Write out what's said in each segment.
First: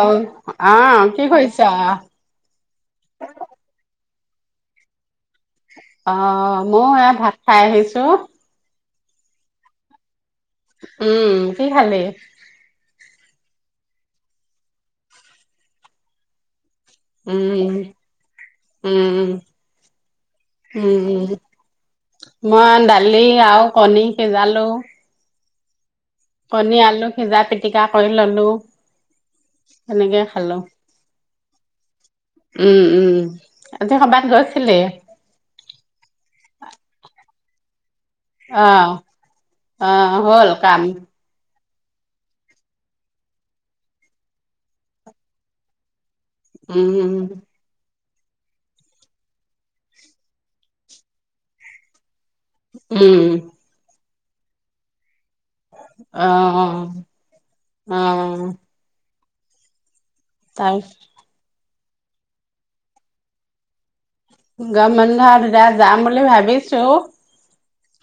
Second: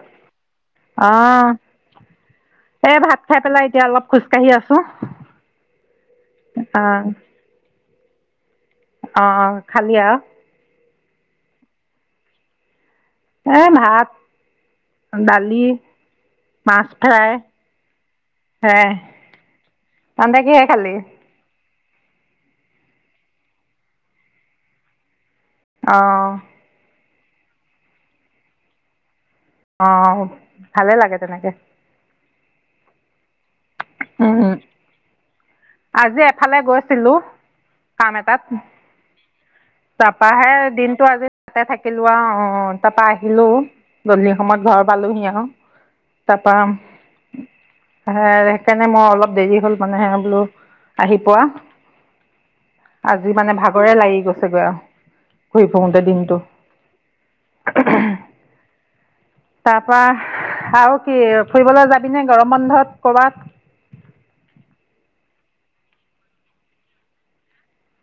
অ', অ, কি কৰিছা? এই ভাত খাই পেলাই এতিয়া অলপ খোজকাাঢ়ি আছো। অ মই ভাত খাই আহিছো। ছ [unintelligible] অ অ খালি আৰু? উম, কি খালে? এ ভাত দালি মাছ ফ্ৰাই উম, হ, উম, তানদে কিহে খালি? উম, মই দালি আৰু কণী সিজালো অঁ কনী আলু ভিজা পিটিকা কৰি ললোঁ অ ভালে লাগে তেনেকে। উম উম। আজি সবাত গৈছিলি? আজি এফালে গৈছিলোঁ কাম এটাত আহ আহ, হ'ল তাৰপৰাহে কাম? দিনটো আজি তাতে থাকিলো আৰু অ, তাৰাপা আহিলো দললি সময়ত ঘৰ পালোহি আৰু উম উম। হে সেইকাৰণে মই অলপ দেৰি হ'ল মানে হে বোলো আহি পোৱা উম, আজি মানে ভাগৰে লাগি গল। চ আহ আহ পাপ ত আৰু কি ফুৰিবলৈ যাত দিনে গৰম বন্ধত ক'বাত গৰম বন্ধত যাম বুলি ভাবিছো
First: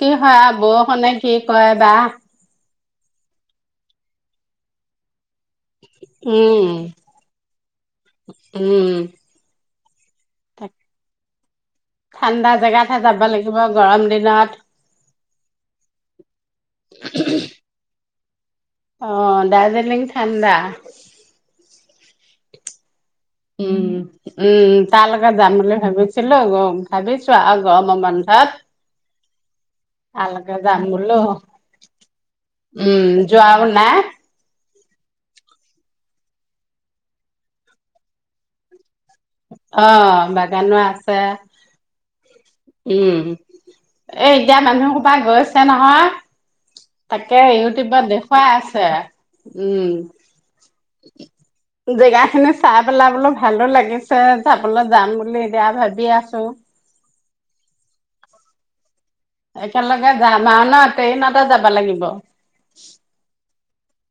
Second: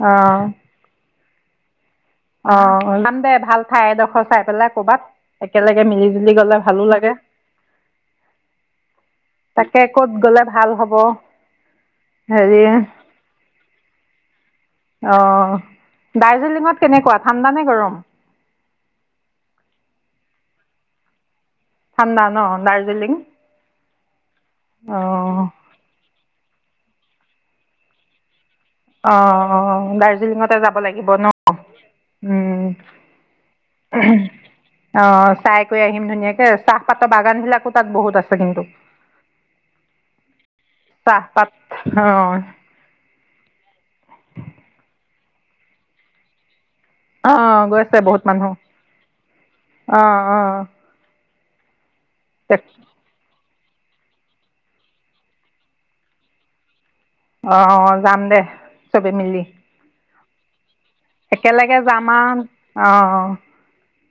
কি হয় অ' আও বৰষুণে কি কয় বা অ যাম দে ভাল ঠাই এডোখৰ চাই পেলাই কৰবাত একেলগে মিলি জুলি গলে ভালো উম, লাগে তাক তাকে ঠাণ্ডা হেৰি জেগাতহে যাব লাগিব গৰম দিনত অ দাৰ্জিলিঙত কেনেকুৱা ঠাণ্ডা নে গৰম অ দাৰ্জিলিং ঠাণ্ডা ঠাণ্ডা ন দাৰ্জিলিং উম উম অ তা লগত যাম বুলি ভাবিছিলো গ ভাবিছো আও গৰমৰ বন্ধত অহ তালৈকে দাৰ্জিলিঙতে যাব যাম লাগিব বোলো ন উম উম, যোৱাও নাই অ চাই কৰি আহিম ধুনীয়াকে চাহপাতৰ বাগান বিলাকো তাত বহুত আছে কিন্তু অ বাগানো আছে চাহপাত অ উম এ এতিয়া মানুহ কৰবাত গৈছে নহয় অ তাকে গৈছে ইউটিউবত বহুত দেখুৱাই মানুহ আছে উম অ অ জেগা খিনি চাই পেলাইবোলো ভালো লাগিছে যাবলৈ যাম বুলি এতিয়া ভাবি আছো অ যাম দে চবে মিলি যাযম আও ন ট্ৰেইনতে যাব একেলগে লাগিব যাম আও অ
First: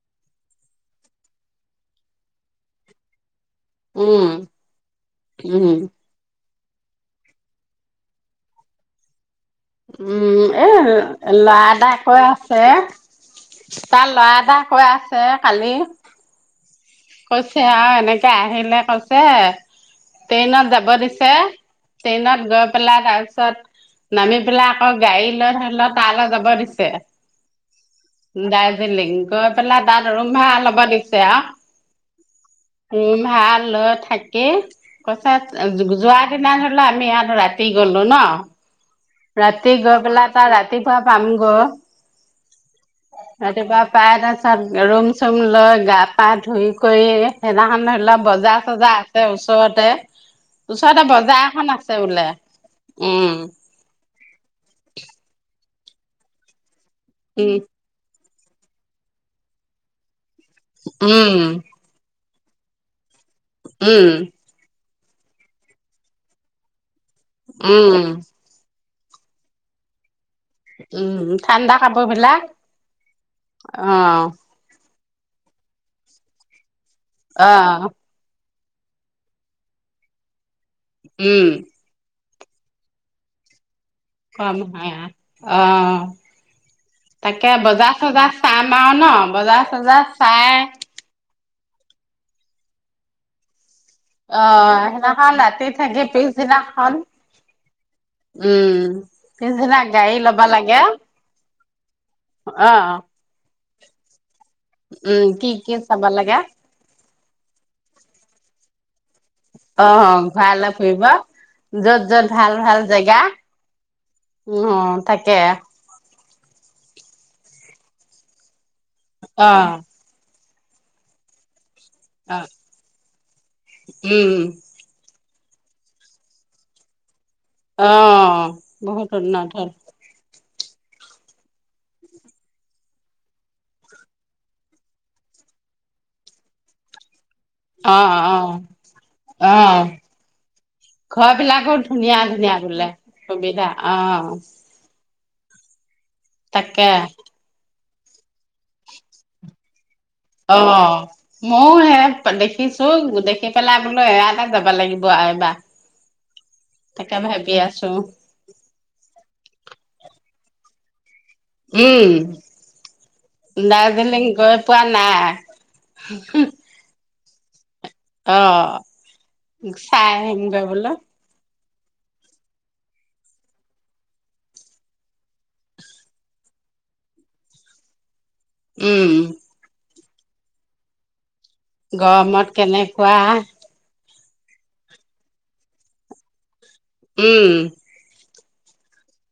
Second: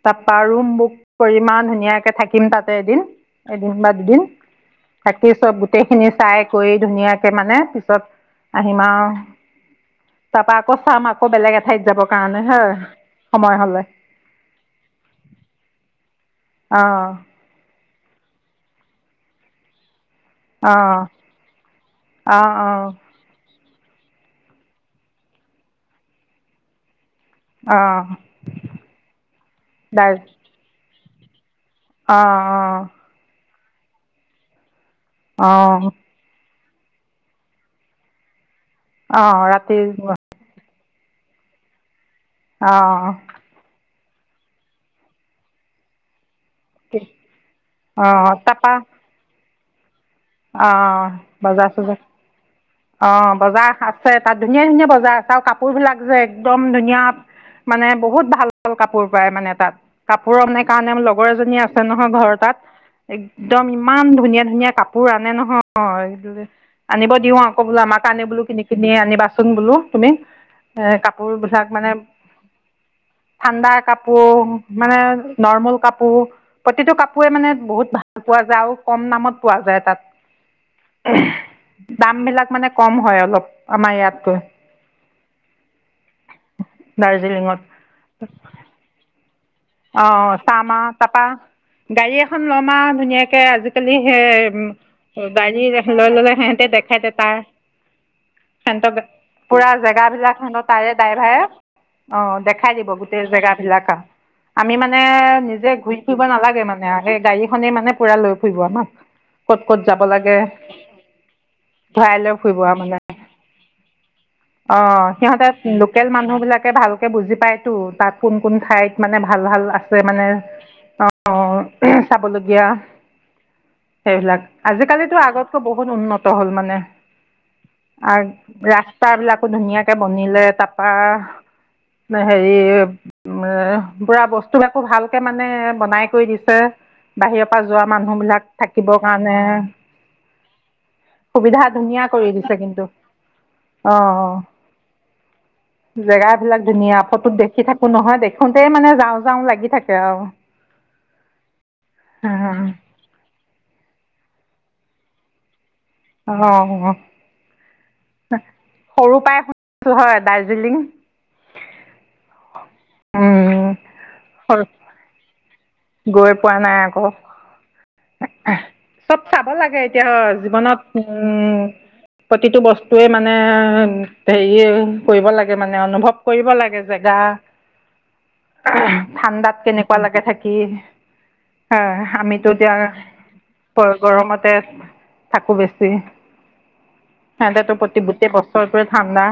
তাৰপা ৰুম বুক কৰি ইমান ধুনীয়াকে থাকিম তাতে এদিন এদিন বা দুদিন উম থাকি চব উম গোটেইখিনি চাই কৰি ধুনীয়াকে মানে পিছত আহিম আৰু উম তাৰপা এ আকৌ চাম আকৌ বেলেগ লা এঠাইত দাদা যাবৰ কৈ কাৰণে আছে হয় সময় হলে তাৰ ল'ৰা এটাই কৈ আছে কালি অ কৈছে আন এতিয়া আহিলে কৈছে ট্ৰেইনত অ যাব দিছে অ ট্ৰেইনত গৈ অ পেলাই তাৰপিছত নামি পেলাই আকৌ গাড়ী লৈ ধৰি লও তালৈ যাব দিছে অ দাৰ্জিলিং গৈ পেলাই তাত দাৰ ৰুমভা ল'ব দিছে এয়া অ অ লৈ থাকি অ যোৱা দিনা আমি ইয়াত ৰাতি গলো ন ৰাতি গৈ পেলাই তা ৰাতি পা পামগ অ তাৰপাছত ৰুম চুম লয় গা পা ধুই কৰি সেইদিনাখন ধৈ ল অ', বজাৰ তাপা চজাৰ আছে ওচৰত ওচৰতে অ ওচৰতে বজাৰ এখন আছে চজাৰ বোলে অ উম বজাৰ আছে তাত ধুনীয়া ধুনীয়া বজাৰ আছে আৰু কাপোৰ কুৰ বিলাক যে একদম উম মানে বহুত ভাল ভাল কাপোৰ পায় মানে তাত কাপ পুৰম নে কাৰণে লগৰ উম এজনী আছে নহয় ঘৰ তাত একদম ইমান উম ধুনীয়া ধুনীয়া কাপ পুৰ আনে নহয় আনিব দিওঁ আকৌ বোলোঁ আমাক উম আনিবলৈ কিনি কিনি আনিবাচোন বোলো তুমি এ উম কাপোৰ বিলাক ঠাণ্ডা মানে কাপোৰ বিলাক ঠাণ্ডা অ কাপোৰ মানে নৰ্মেল কাপো প্ৰতিটো কাপোয়ে মানে অ বহুত ভাল পোৱা যায় আও কম দামত পোৱা যায় তাত উম দাম বিলাক মানে কম হয় অলপ আমাৰ ইয়াতকৈ কম হয় অ তাকে দাৰ্জিলিঙত বজাৰ চজাৰ চাম আও ন বজাৰ চজাৰ অ চাই চামা তাপা গাড়ী এখন ল'ম আও ধুনীয়াকে আজি খালি সেই অ উ সেইদিনাখন গাড়ী ৰাতি থাকি লৈ ললে সিহতে পিছদিনাখন দেখাই দে তাৰ উম সিহতৰ পুৰা পিছদিনা জেগা গাড়ী বিলাক ল'বা সিহত লাগে তাৰে ড্ৰাইভাৰে অ অ দেখাই দিব গোটেই জেগ বিলাক আও আমি মানে উম কি নিজে কি ঘূৰি চাব ফুৰিব লাগে নালাগে মানে গাড়ীখনেই মানে পুৰা লৈ ফুৰিব আমাক ক'ত ক'ত অ যাব লাগে ভাল ফুৰিব যত ঘূৰাই যত লৈ ফুৰিব ভাল আও ভাল মানে জেগা অ তাকে সিহঁত লোকেল মানুহ বিলাকে ভালকে বুজি পায়তো তাত কোন কোন ঠাইত মানে ভাল অ ভাল আছে মানে অ অ চাবলগীয়া উম সেইবিলাক আজিকালিতো আগত। বহুত উন্নত হ'ল মানে। অ বহুত। বিলাকো উন্নত হ'ল ধুনীয়াকে বনি। তাপা হেৰি পুৰা বস্তু আাকৌ ভালকে মানে বনাই কৰি দিছে। বাহিৰৰ পৰা যোৱা অ মানুহ অ বিলাক থাকিবৰ কাৰণে অ ঘৰ সুবিধা বিলাকো ধুনীয়া কৰি দিছে কিন্তু। অহঁ জেগা বিলাক ধুনীয়া ফটোত দেখি থাকো। এক নহয় দেখোতেই মানে যাওঁ যাওঁ লাগি থাকে। আৰু অ মইও সে দেখিছো দেখি। পেলাই বোলো এয়াতে যাবা লাগিব এবা। অঁ তাকে ভাবি আছো। সৰু পৰাাই শুনিছো হয়। দাৰ্জিলিং। উম উম, দাৰ্জিলিং গৈ পোৱা নাই। গৈ পোৱা নাই আকৌ। অহ। অ' চব চাব লাগে এতিয়া চাই আহিমগৈ জীৱনত বোলো উম। প্ৰতিটো বস্তুৱে মানে হেৰি কৰিব লাগে মানে অনুভৱ কৰিব লাগে জেগা। উম ঠাণ্ডাত কেনে। ৰাতিপুৱালেকে থাকি। হয়, গৰমত আমিতো। এতিয়া কেনেকুৱা? গৰমতে থাকোঁ বেছি। উম সেতৰ তোৰ প্ৰতিতি বুটে প। চক ঠাণ্ডা।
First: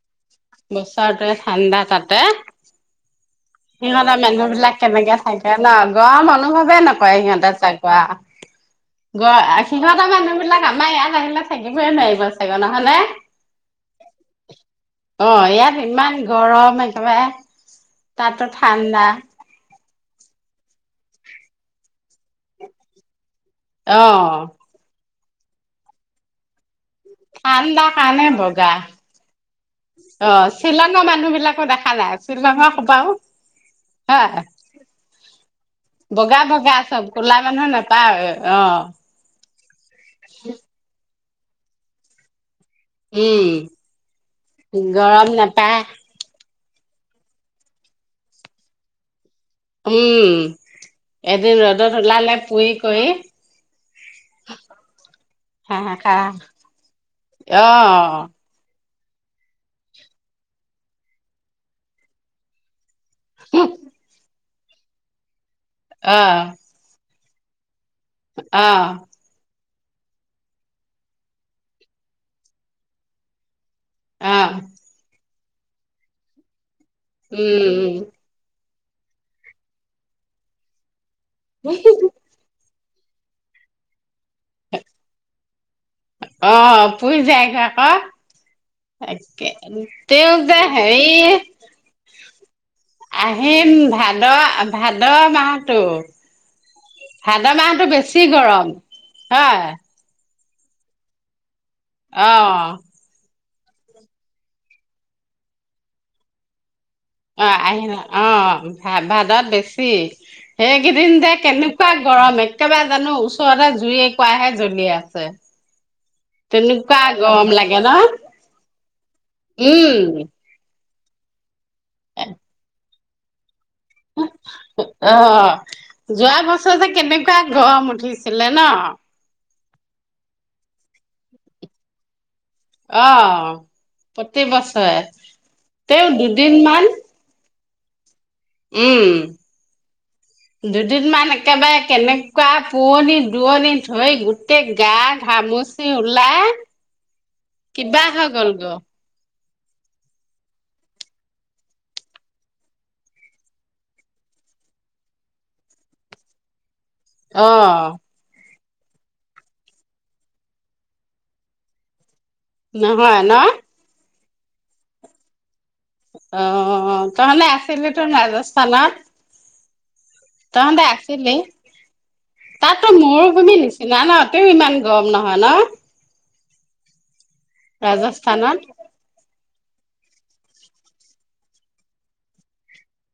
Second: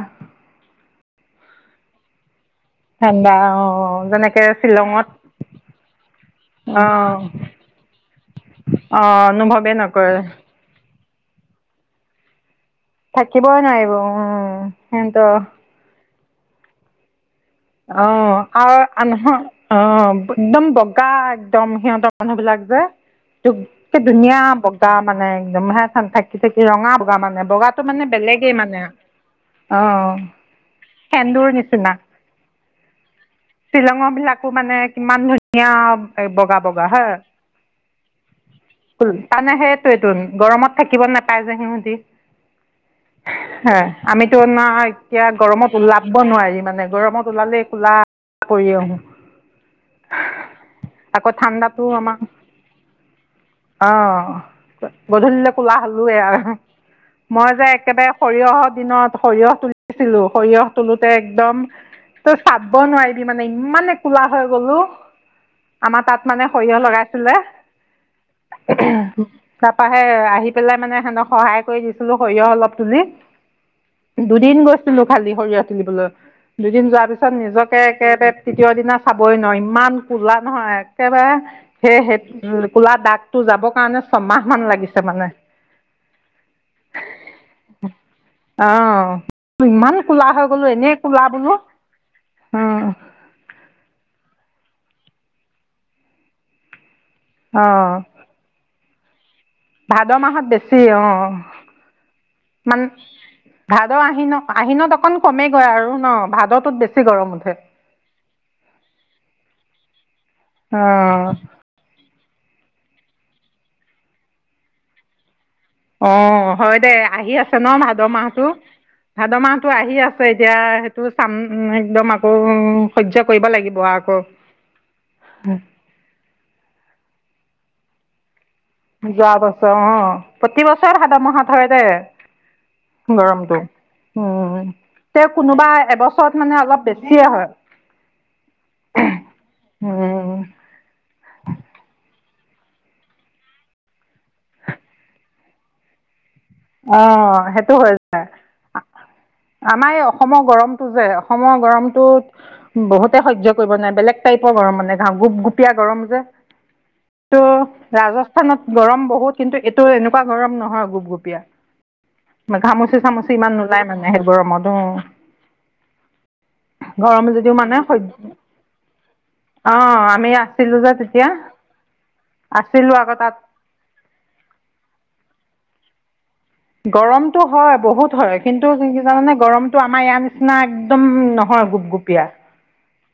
বছৰটোৱে ঠাণ্ডা তাতে। ঠাণ্ডা অ সিহঁতৰ যেনেকে মানুহ বিলাক শ্বিলঙত কেনেকে চাগে ন গৰম অনুভৱে অ নকৰে সিহঁতে চাগোৱা। অ গ', অনুভৱে সিহতঁৰ নকৰে মানুহ বিলাক আমাৰ ইয়াত। লাহিলে থাকিবইে নোৱাৰিব। নহয়নে? থাকিবই নোৱাৰিব উম সিহঁতৰ অ', ইয়াত ইমান গৰম। মৱ [inaudible] অ', আৰু আনহয় [unintelligible] অ', একদম বগা একদম সিহঁতৰ মানুহ বিলাক যে, দু- দুুনীয়া অ' বগা মানে একদম হে', থাকি -থাকি ৰঙা বগা মানে বগাটো ঠাণ্ডা মানে কাৰণে বেলেগেই বগা মানে অ', শ্বিলঙৰ মানুহ সেন্দুৰ বিলাকো নিচিনা দেখা নাই শ্বিলঙৰ সোপাও শ্বিলঙৰ হয় বিলাকো মানে কিমান ধুনীয়া বগা- বগা হা চব ক'লা মানুহ নাপায় অ আমি হে ', গৰমত থাকিব নাপ তাইজ আহ মধি হয়', আমিতো না উম এতিয়া গৰম গৰমত নাপায় ওলাব নোৱাৰি মানে নে গৰমত কলালে কোলা কৰি আহো। উম আকৌ এদিন ঠাণ্ডাতো ৰ'দত আমাৰ ওলালে পুৰি কৰি অহ ', গধূলিলৈ কোলা হাঁহ হলোৱে খা আৰু মই যে অ একেবাৰে সৰিয়হৰ দিনত সৰিয়হ তুলিছিলো সৰিয়হ তলোতে একদম চাব নোৱাৰি। মানে ইমানে কোলা হৈ গলো। আমাৰ তাত অ মানে সৰিয়হ লগাই ছিল আহ', অ তাৰপৰা সে আহি পেলাই মানে সিহনতক সহায় কৰি দিছিলো সৰিয়হ অলপ তুলি। অ দুদিন গৈছিলো খালি। সৰিয়া তুলিবলৈ দুদিন যোৱাত চব নিজকে উম একেবাৰে তীয় দিনা চাবই নোৱাৰোঁ ইমান কলা নহয় কেতিয়াবা উম সেইয়ে কোলা দাগতটো যাবৰ কাৰণে ছমাহ মান লাগিছে জাহ মানে অ পুৰি যায়গৈ আকৌ আহ ইমান কোলা তেওঁ হৈ যে গলো এনে কোলা বোলো অ আহিম ভাদ ভাদ মাহতটো ভাদ মাহতটো অঁ বেছি গৰম হয় ভাদ মাহত বেছি সেই অ অ আহ ভাদ আহিনক আহিনত অকণ কমেই আৰু ন ভাদটোত বেছি গৰম অ উঠে আহিন অ ভা ভাদত বেছি সেইকেইদিন যে অঁ কেনেকুৱা গৰম এক একেবাৰে জানো ওচৰতে জুই কোৱাহে জ্বলি আছে অ হয় দে তেনেকুৱা আহি গৰম আছে ন লাগে ভাদ মাহটো ভাদ মাহতো আহি উম আছে এতিয়া তটো চাম একদম আকৌ সয্য কৰিব লাগিব আকৌ আহ যোৱা বছৰ যে কেনেকুৱা গৰম উঠিছিল আছিলে ন যোৱা অ প্ৰতি বছৰ ভাদৰ মহাত হয় দে অ গৰমটো প্ৰতি উম বছৰে তে কোনোবা তেওঁ এবছৰত মানে দুদিনমান অলপ বেছিয়ে হয় উম উম দুদিনমান একেবাৰে কেনে কিবা পোৱণি দুৱনি ধৰি গোটেই গা ঘামচি ওলাই অ সেইটো হৈ কিবা যায় গ'ল গ আমাৰ এই অসমৰ গৰমটো যে অসমৰ গৰমটোত বহুতে সয্য কৰিব নোৱাৰে বেলেগ টাইপৰ গৰম মানে ঘা গোপ গোপীয়া গৰম যে ত' অ ৰাজস্থানত গৰম বহুত কিন্তু এইটো এনেকুৱা গৰম নহয় গোপগপীয়া ঘামোচি নহয় চামুচি ন ইমান নোলায় মানে হে বৰ মদ [unintelligible] অ কাৰণ আছিলো তোৰ ৰাজস্থানত অ অ তহঁতে আছিলি তাতটো আছিলো আকৌ তাত মৰুভূমি নিচিনা ন তৌ ইমান গৰম নহয় ন গৰম টো হয় বহুত হয় ৰাজস্থানত কিন্তু যোনদিনা মানে গৰম টো আমাৰ ইয়াৰ নিচিনা একদম নহয় গুপগুপীয়া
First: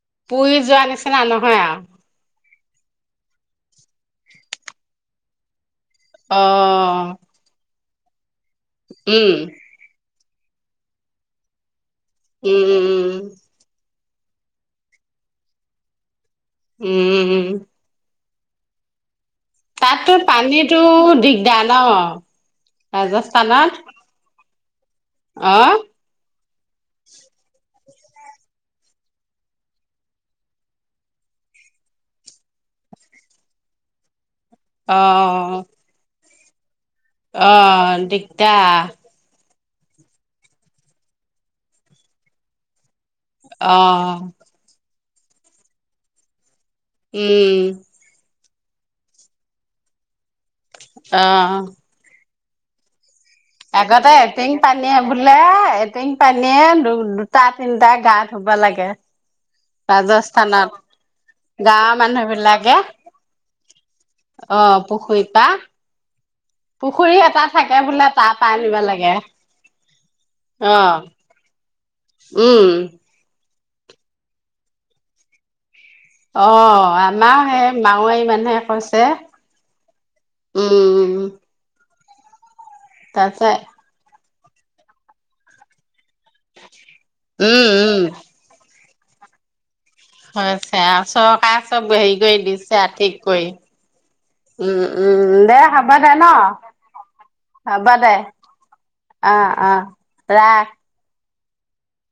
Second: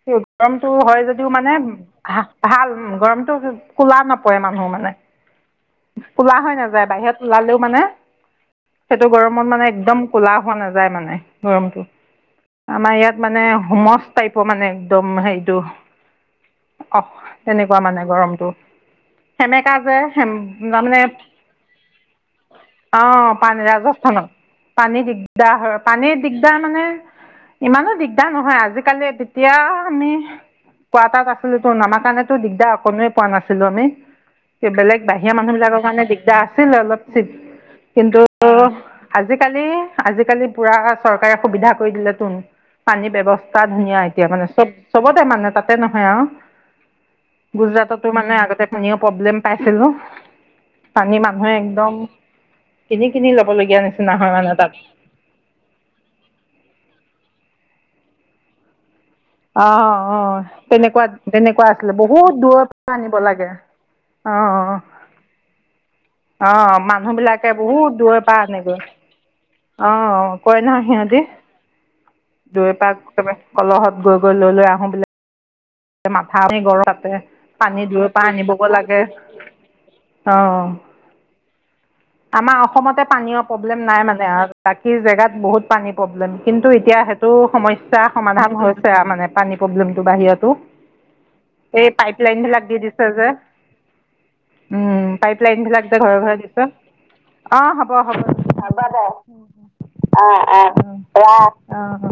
স পুৰি গৰমতটো যোৱা হয় নিচিনা যদিও মানে নহয় আৰু হা ভাল গৰমটোত কোলা নপৰে মানুহ মানে কোলা অ হৈ নাযায় বাহিৰত ওলালেও মানে সেইটো উম গৰমত মানে একদম কোলা হোৱা নাযায় মানে গৰমটো উম আমাৰ ইয়াত উম মানে সময় ত মানে একদম সেইটো অ উম উম তেনেকুৱা মানে গৰম অ তাততো পানীটো দিগদাৰ ন অঁ পানী ৰাজস্থানত ৰাজস্থানত পানী দিগদাৰ অ হয় পানী দিগদাৰ মানে ইমানো দিগ্ দাৰ নহয় আজিকালি এতিয়া আমি কোৱাৰ্টাত আছিলো ত আমাৰ কাৰণেতো দিগদাৰ অকণে পোৱা নাছিলো আমি বেলেগ অ বাহিৰা মানুহ বিলাকৰ কাৰণে দিগ্ দাৰ আছিল অলপ অ কিন্তু দিগদাৰ আজি কালি আজিকালি পুৰা চৰকাৰে সুবিধা কৰি দিল তোন পানী ব্যৱস্থা অ ধুনীয়া এতিয়া মানে চব চবতে মানে তাতে নহয় আৰু উম গুজৰাটতো মানে আগতে আমিও প্ৰব্লেম পাইছিলো পানী অ মানুহে একদম এনেই আগতে এটিং পানীয়ে বোলে এটিং পানীয়ে দু দুটা তিনটা গা ধুব লাগে আহ আহ ৰাজস্থানত তেনেকুৱা তেনেকুৱা গাঁৱৰ আছিলে মানুহ বহুত দূৰৰ বিলাকে পৰা আনিব লাগে। অ আহ পুখুৰীৰ পৰা অ মানুহ পুখুৰী এটা বিলাকে থাকে বহুত বোলে দূৰ তাৰ পৰাা পৰা আনিব আনেগৈ লাগে অ কয় অ নহয় সিহঁতি উম দূৰৰ পৰা কলহত গৈ গৈ লৈ লৈ আহো বুলি অ আমাৰ সে পানী দূৰৰ পৰা মাৱাৰী মানুহে আনিবগৈ লাগে কৈছে অ উম। আমাৰ। অসমতে পানীয় তাৰপিছত প্ৰব্লেম নাই মানে আৰু। বাকী জেগাত বহুত পানী। প্ৰব্লেম কিন্তু এতিয়া সেইটো উম সমস্যা উম সমাধান হৈ। য়া মানে পানী। প্ৰব্লেমটো বাহিৰতো হৈছে আৰু চৰকাৰ চব এই পাইপ হেৰি লাইন কৰি বিলাক দি দিছে ঠিক যে কৰি উম পাইপ উম লাইন দে বিলাক হ'ব যে দে ঘৰে ন। ঘৰে দিছে অ হ'ব হ'ব বাও দে অ অ ৰাখ অহ ওহ। আহ।